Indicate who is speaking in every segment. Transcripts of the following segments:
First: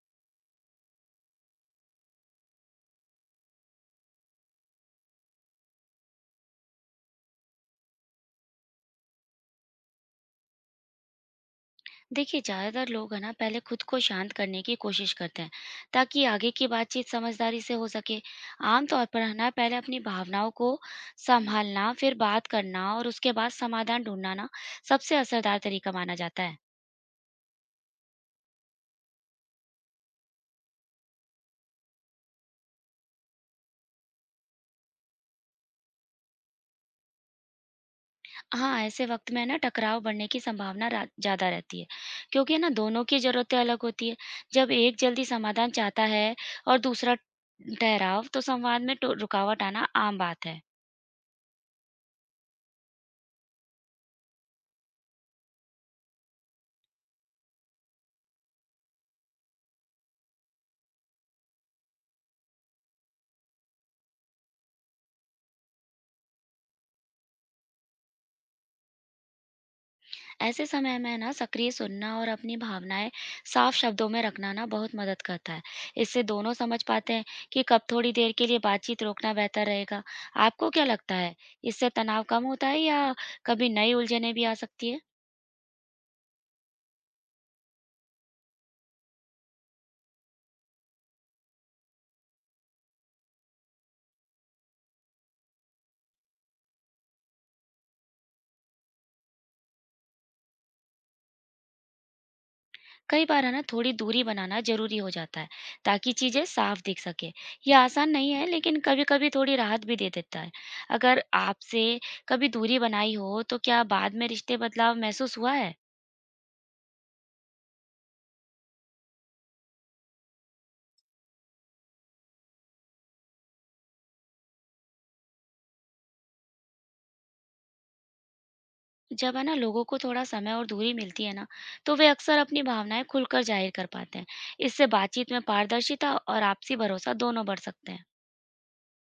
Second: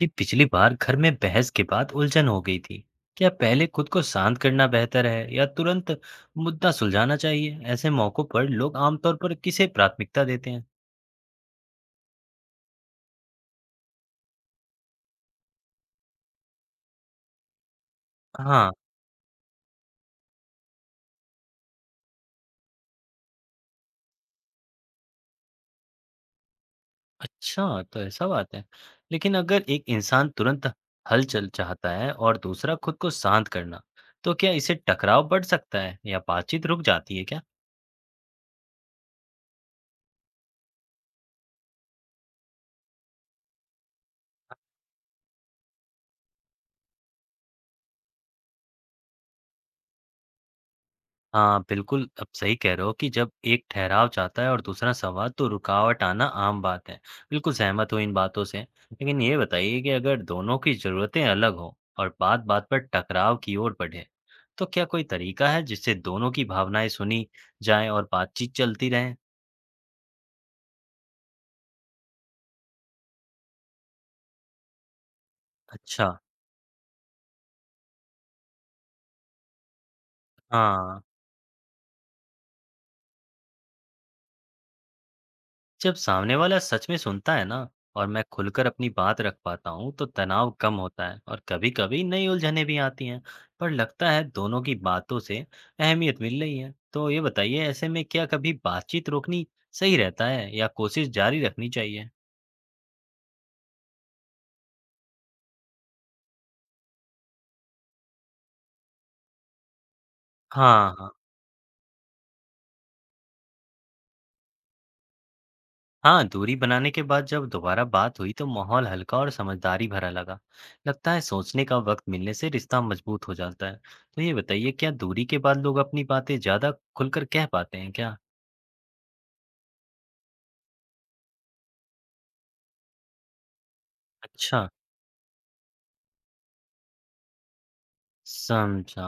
Speaker 1: जी, पिछली बार घर में बहस के बाद उलझन हो गई थी। क्या पहले खुद को शांत करना बेहतर है या तुरंत मुद्दा सुलझाना चाहिए? ऐसे मौकों पर लोग आमतौर पर किसे प्राथमिकता देते हैं?
Speaker 2: देखिए ज़्यादातर लोग है ना पहले खुद को शांत करने की कोशिश करते हैं, ताकि आगे की बातचीत समझदारी से हो सके।
Speaker 1: हाँ।
Speaker 2: आमतौर पर है ना पहले अपनी भावनाओं को संभालना, फिर बात करना और उसके बाद समाधान ढूंढना ना सबसे असरदार तरीका माना जाता है।
Speaker 1: अच्छा, तो ऐसा बात है। लेकिन अगर एक इंसान तुरंत हल चल चाहता है और दूसरा खुद को शांत करना, तो क्या इसे टकराव बढ़ सकता है या बातचीत रुक जाती है क्या?
Speaker 2: हाँ, ऐसे वक्त में है ना टकराव बढ़ने की संभावना ज्यादा रहती है, क्योंकि है ना दोनों की जरूरतें अलग होती है। जब एक जल्दी समाधान चाहता है और दूसरा ठहराव, तो संवाद में रुकावट आना आम बात है।
Speaker 1: हाँ, बिल्कुल, आप सही कह रहे हो कि जब एक ठहराव चाहता है और दूसरा संवाद, तो रुकावट आना आम बात है। बिल्कुल सहमत हूँ इन बातों से। लेकिन ये बताइए कि अगर दोनों की ज़रूरतें अलग हों और बात-बात पर टकराव की ओर बढ़े, तो क्या कोई तरीका है जिससे दोनों की भावनाएँ सुनी जाएँ और बातचीत चलती रहे?
Speaker 2: ऐसे समय में ना सक्रिय सुनना और अपनी भावनाएं साफ शब्दों में रखना ना बहुत मदद करता है।
Speaker 1: अच्छा।
Speaker 2: इससे दोनों समझ पाते हैं कि कब थोड़ी देर के लिए बातचीत रोकना बेहतर रहेगा। आपको क्या
Speaker 1: हाँ।
Speaker 2: लगता है, इससे तनाव कम होता है या कभी नई उलझने भी आ सकती है?
Speaker 1: जब सामने वाला सच में सुनता है ना और मैं खुलकर अपनी बात रख पाता हूँ, तो तनाव कम होता है और कभी-कभी नई उलझनें भी आती हैं। पर लगता है दोनों की बातों से अहमियत मिल रही है। तो ये बताइए, ऐसे में क्या कभी बातचीत रोकनी सही रहता है या कोशिश जारी रखनी चाहिए?
Speaker 2: कई बार है ना थोड़ी दूरी बनाना जरूरी हो जाता है, ताकि चीजें साफ दिख सके। ये आसान नहीं है, लेकिन कभी कभी थोड़ी राहत भी दे देता है।
Speaker 1: हाँ, हाँ।
Speaker 2: अगर आपसे कभी दूरी बनाई हो, तो क्या बाद में रिश्ते बदलाव महसूस हुआ है?
Speaker 1: हाँ, दूरी बनाने के बाद जब दोबारा बात हुई तो माहौल हल्का और समझदारी भरा लगा। लगता है सोचने का वक्त मिलने से रिश्ता मजबूत हो जाता है। तो ये बताइए, क्या दूरी के बाद लोग अपनी बातें ज्यादा खुलकर कह पाते हैं क्या?
Speaker 2: जब है ना लोगों को थोड़ा समय और दूरी मिलती है ना, तो वे अक्सर अपनी भावनाएं खुलकर जाहिर कर पाते हैं।
Speaker 1: अच्छा।
Speaker 2: इससे बातचीत में पारदर्शिता और आपसी भरोसा दोनों बढ़ सकते हैं।
Speaker 1: समझा।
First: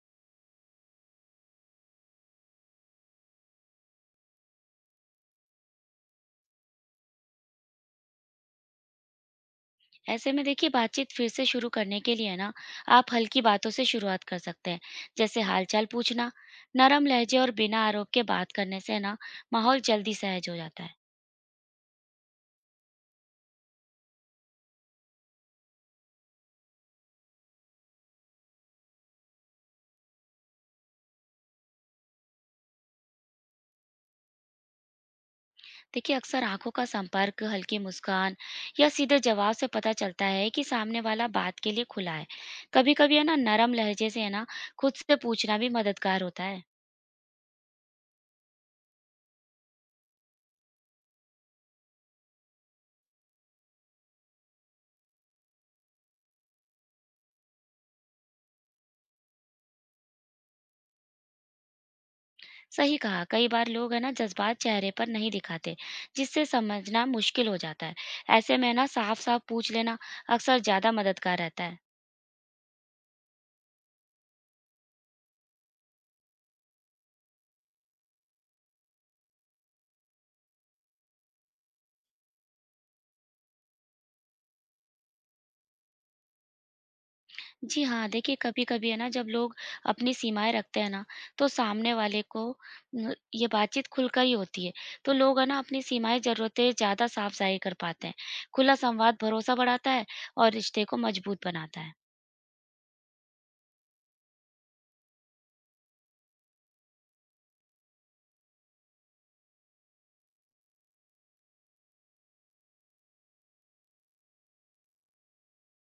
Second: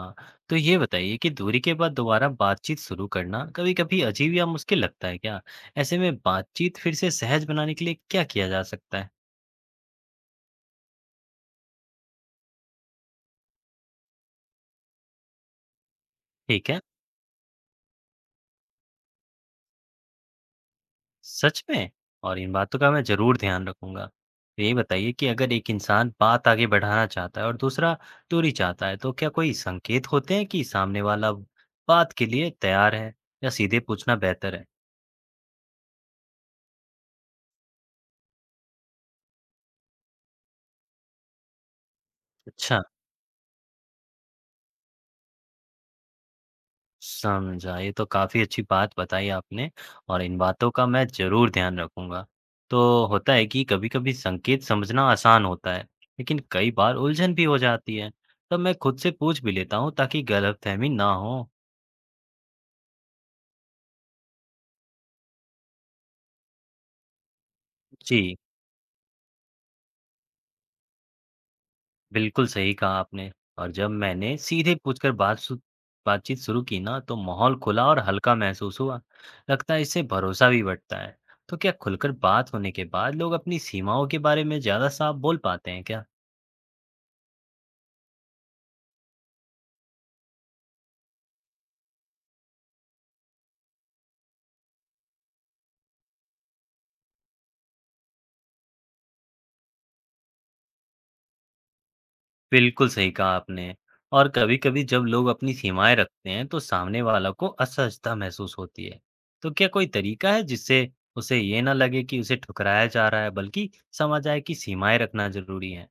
Speaker 1: तो ये बताइए कि दूरी के बाद दोबारा बातचीत शुरू करना कभी-कभी अजीब या मुश्किल लगता है क्या? ऐसे में बातचीत फिर से सहज बनाने के लिए क्या किया जा सकता है?
Speaker 2: ऐसे में देखिए बातचीत फिर से शुरू करने के लिए ना आप हल्की बातों से शुरुआत कर सकते हैं, जैसे हालचाल पूछना।
Speaker 1: ठीक है।
Speaker 2: नरम लहजे और बिना आरोप के बात करने से ना माहौल जल्दी सहज हो जाता है।
Speaker 1: सच में? और इन बातों का मैं ज़रूर ध्यान रखूँगा। तो ये बताइए कि अगर एक इंसान बात आगे बढ़ाना चाहता है और दूसरा दूरी चाहता है, तो क्या कोई संकेत होते हैं कि सामने वाला बात के लिए तैयार है या सीधे पूछना बेहतर है?
Speaker 2: देखिए अक्सर आंखों का संपर्क, हल्की मुस्कान या सीधे जवाब से पता चलता है कि सामने वाला बात के लिए खुला है।
Speaker 1: अच्छा।
Speaker 2: कभी कभी है ना नरम लहजे से है ना खुद से पूछना भी मददगार होता है।
Speaker 1: समझा। ये तो काफ़ी अच्छी बात बताई आपने, और इन बातों का मैं ज़रूर ध्यान रखूँगा। तो होता है कि कभी-कभी संकेत समझना आसान होता है, लेकिन कई बार उलझन भी हो जाती है। तब मैं खुद से पूछ भी लेता हूँ ताकि गलतफ़हमी ना हो।
Speaker 2: सही कहा, कई बार लोग है ना जज्बात चेहरे पर नहीं दिखाते, जिससे समझना मुश्किल हो जाता है।
Speaker 1: जी,
Speaker 2: ऐसे में है ना साफ साफ पूछ लेना अक्सर ज्यादा मददगार रहता है।
Speaker 1: बिल्कुल सही कहा आपने। और जब मैंने सीधे पूछकर बातचीत शुरू की ना, तो माहौल खुला और हल्का महसूस हुआ। लगता है इससे भरोसा भी बढ़ता है। तो क्या खुलकर बात होने के बाद लोग अपनी सीमाओं के बारे में ज़्यादा साफ बोल पाते हैं क्या?
Speaker 2: जी हाँ, देखिए कभी-कभी है ना जब लोग अपनी सीमाएँ रखते हैं ना, तो सामने वाले को न ये बातचीत खुलकर ही होती है। तो लोग है ना अपनी सीमाएँ, ज़रूरतें ज़्यादा साफ ज़ाहिर कर पाते हैं। खुला संवाद भरोसा बढ़ाता है और रिश्ते को मजबूत बनाता है।
Speaker 1: बिल्कुल सही कहा आपने। और कभी-कभी जब लोग अपनी सीमाएँ रखते हैं, तो सामने वाला को असहजता महसूस होती है। तो क्या कोई तरीका है जिससे उसे ये ना लगे कि उसे ठुकराया जा रहा है, बल्कि समझ आए कि सीमाएँ रखना ज़रूरी है?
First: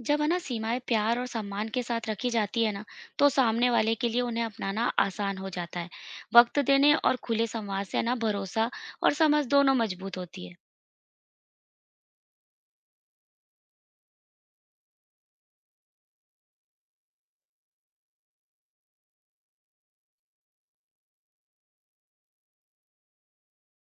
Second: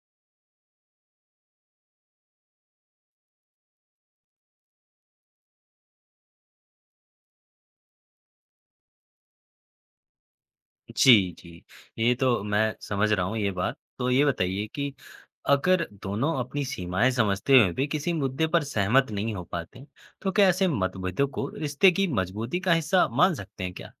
Speaker 2: जब है ना सीमाएँ प्यार और सम्मान के साथ रखी जाती है ना, तो सामने वाले के लिए उन्हें अपनाना आसान हो जाता है। वक़्त देने और खुले संवाद से है ना भरोसा और समझ दोनों मजबूत होती है।
Speaker 1: जी, जी। ये तो मैं समझ रहा हूँ ये बात। तो ये बताइए कि अगर दोनों अपनी सीमाएँ समझते हुए भी किसी मुद्दे पर सहमत नहीं हो पाते, तो क्या ऐसे मतभेदों को रिश्ते की मजबूती का हिस्सा मान सकते हैं क्या?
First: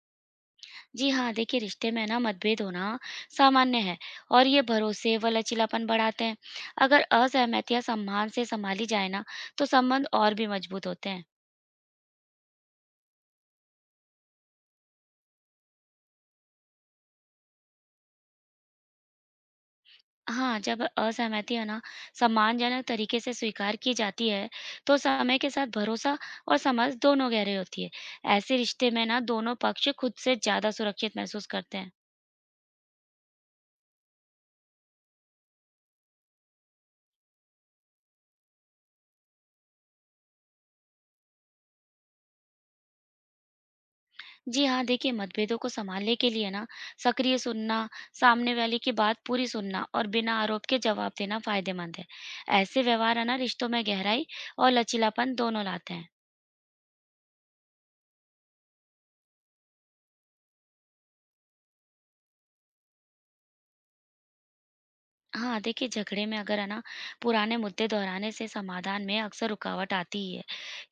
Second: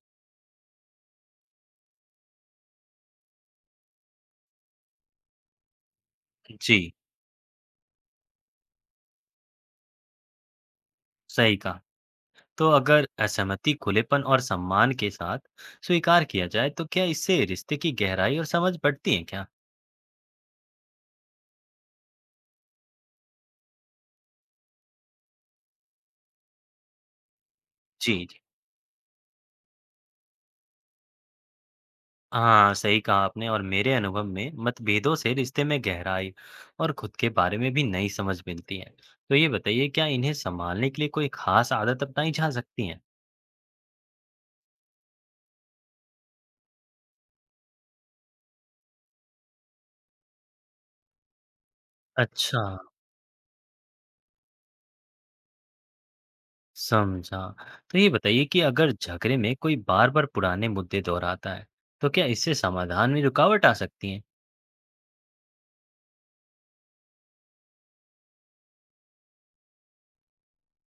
Speaker 2: जी हाँ, देखिए रिश्ते में ना मतभेद होना सामान्य है और ये भरोसे व लचीलापन बढ़ाते हैं।
Speaker 1: जी,
Speaker 2: अगर असहमति या सम्मान से संभाली जाए ना, तो संबंध और भी मजबूत होते हैं।
Speaker 1: सही कहा। तो अगर असहमति खुलेपन और सम्मान के साथ स्वीकार किया जाए, तो क्या इससे रिश्ते की गहराई और समझ बढ़ती है क्या?
Speaker 2: हाँ, जब असहमति है ना सम्मानजनक तरीके से स्वीकार की जाती है, तो समय के साथ भरोसा और समझ दोनों गहरे होती है।
Speaker 1: जी, जी।
Speaker 2: ऐसे रिश्ते में ना दोनों पक्ष खुद से ज्यादा सुरक्षित महसूस करते हैं।
Speaker 1: हाँ, सही कहा आपने। और मेरे अनुभव में मतभेदों से रिश्ते में गहराई और खुद के बारे में भी नई समझ मिलती है। तो ये बताइए, क्या इन्हें संभालने के लिए कोई खास आदत अपनाई जा सकती है?
Speaker 2: जी हाँ, देखिए मतभेदों को सँभालने के लिए ना सक्रिय सुनना, सामने वाले की बात पूरी सुनना और बिना आरोप के जवाब देना फ़ायदेमंद है।
Speaker 1: अच्छा।
Speaker 2: ऐसे व्यवहार है ना रिश्तों में गहराई और लचीलापन दोनों लाते हैं।
Speaker 1: समझा। तो ये बताइए कि अगर झगड़े में कोई बार बार पुराने मुद्दे दोहराता है, तो क्या इससे समाधान में रुकावट आ सकती है?
Speaker 2: हाँ, देखिए झगड़े में अगर है ना पुराने मुद्दे दोहराने से समाधान में अक्सर रुकावट आती ही है,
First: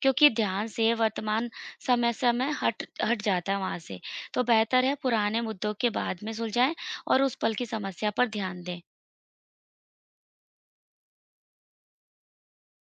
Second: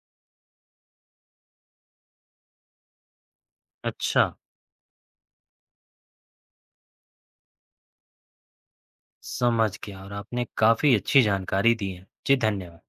Speaker 2: क्योंकि ध्यान से वर्तमान समस्या में हट हट जाता है वहाँ से।
Speaker 1: अच्छा।
Speaker 2: तो बेहतर है पुराने मुद्दों के बाद में सुलझाएँ और उस पल की समस्या पर ध्यान दें।
Speaker 1: समझ गया, और आपने काफ़ी अच्छी जानकारी दी है। जी, धन्यवाद।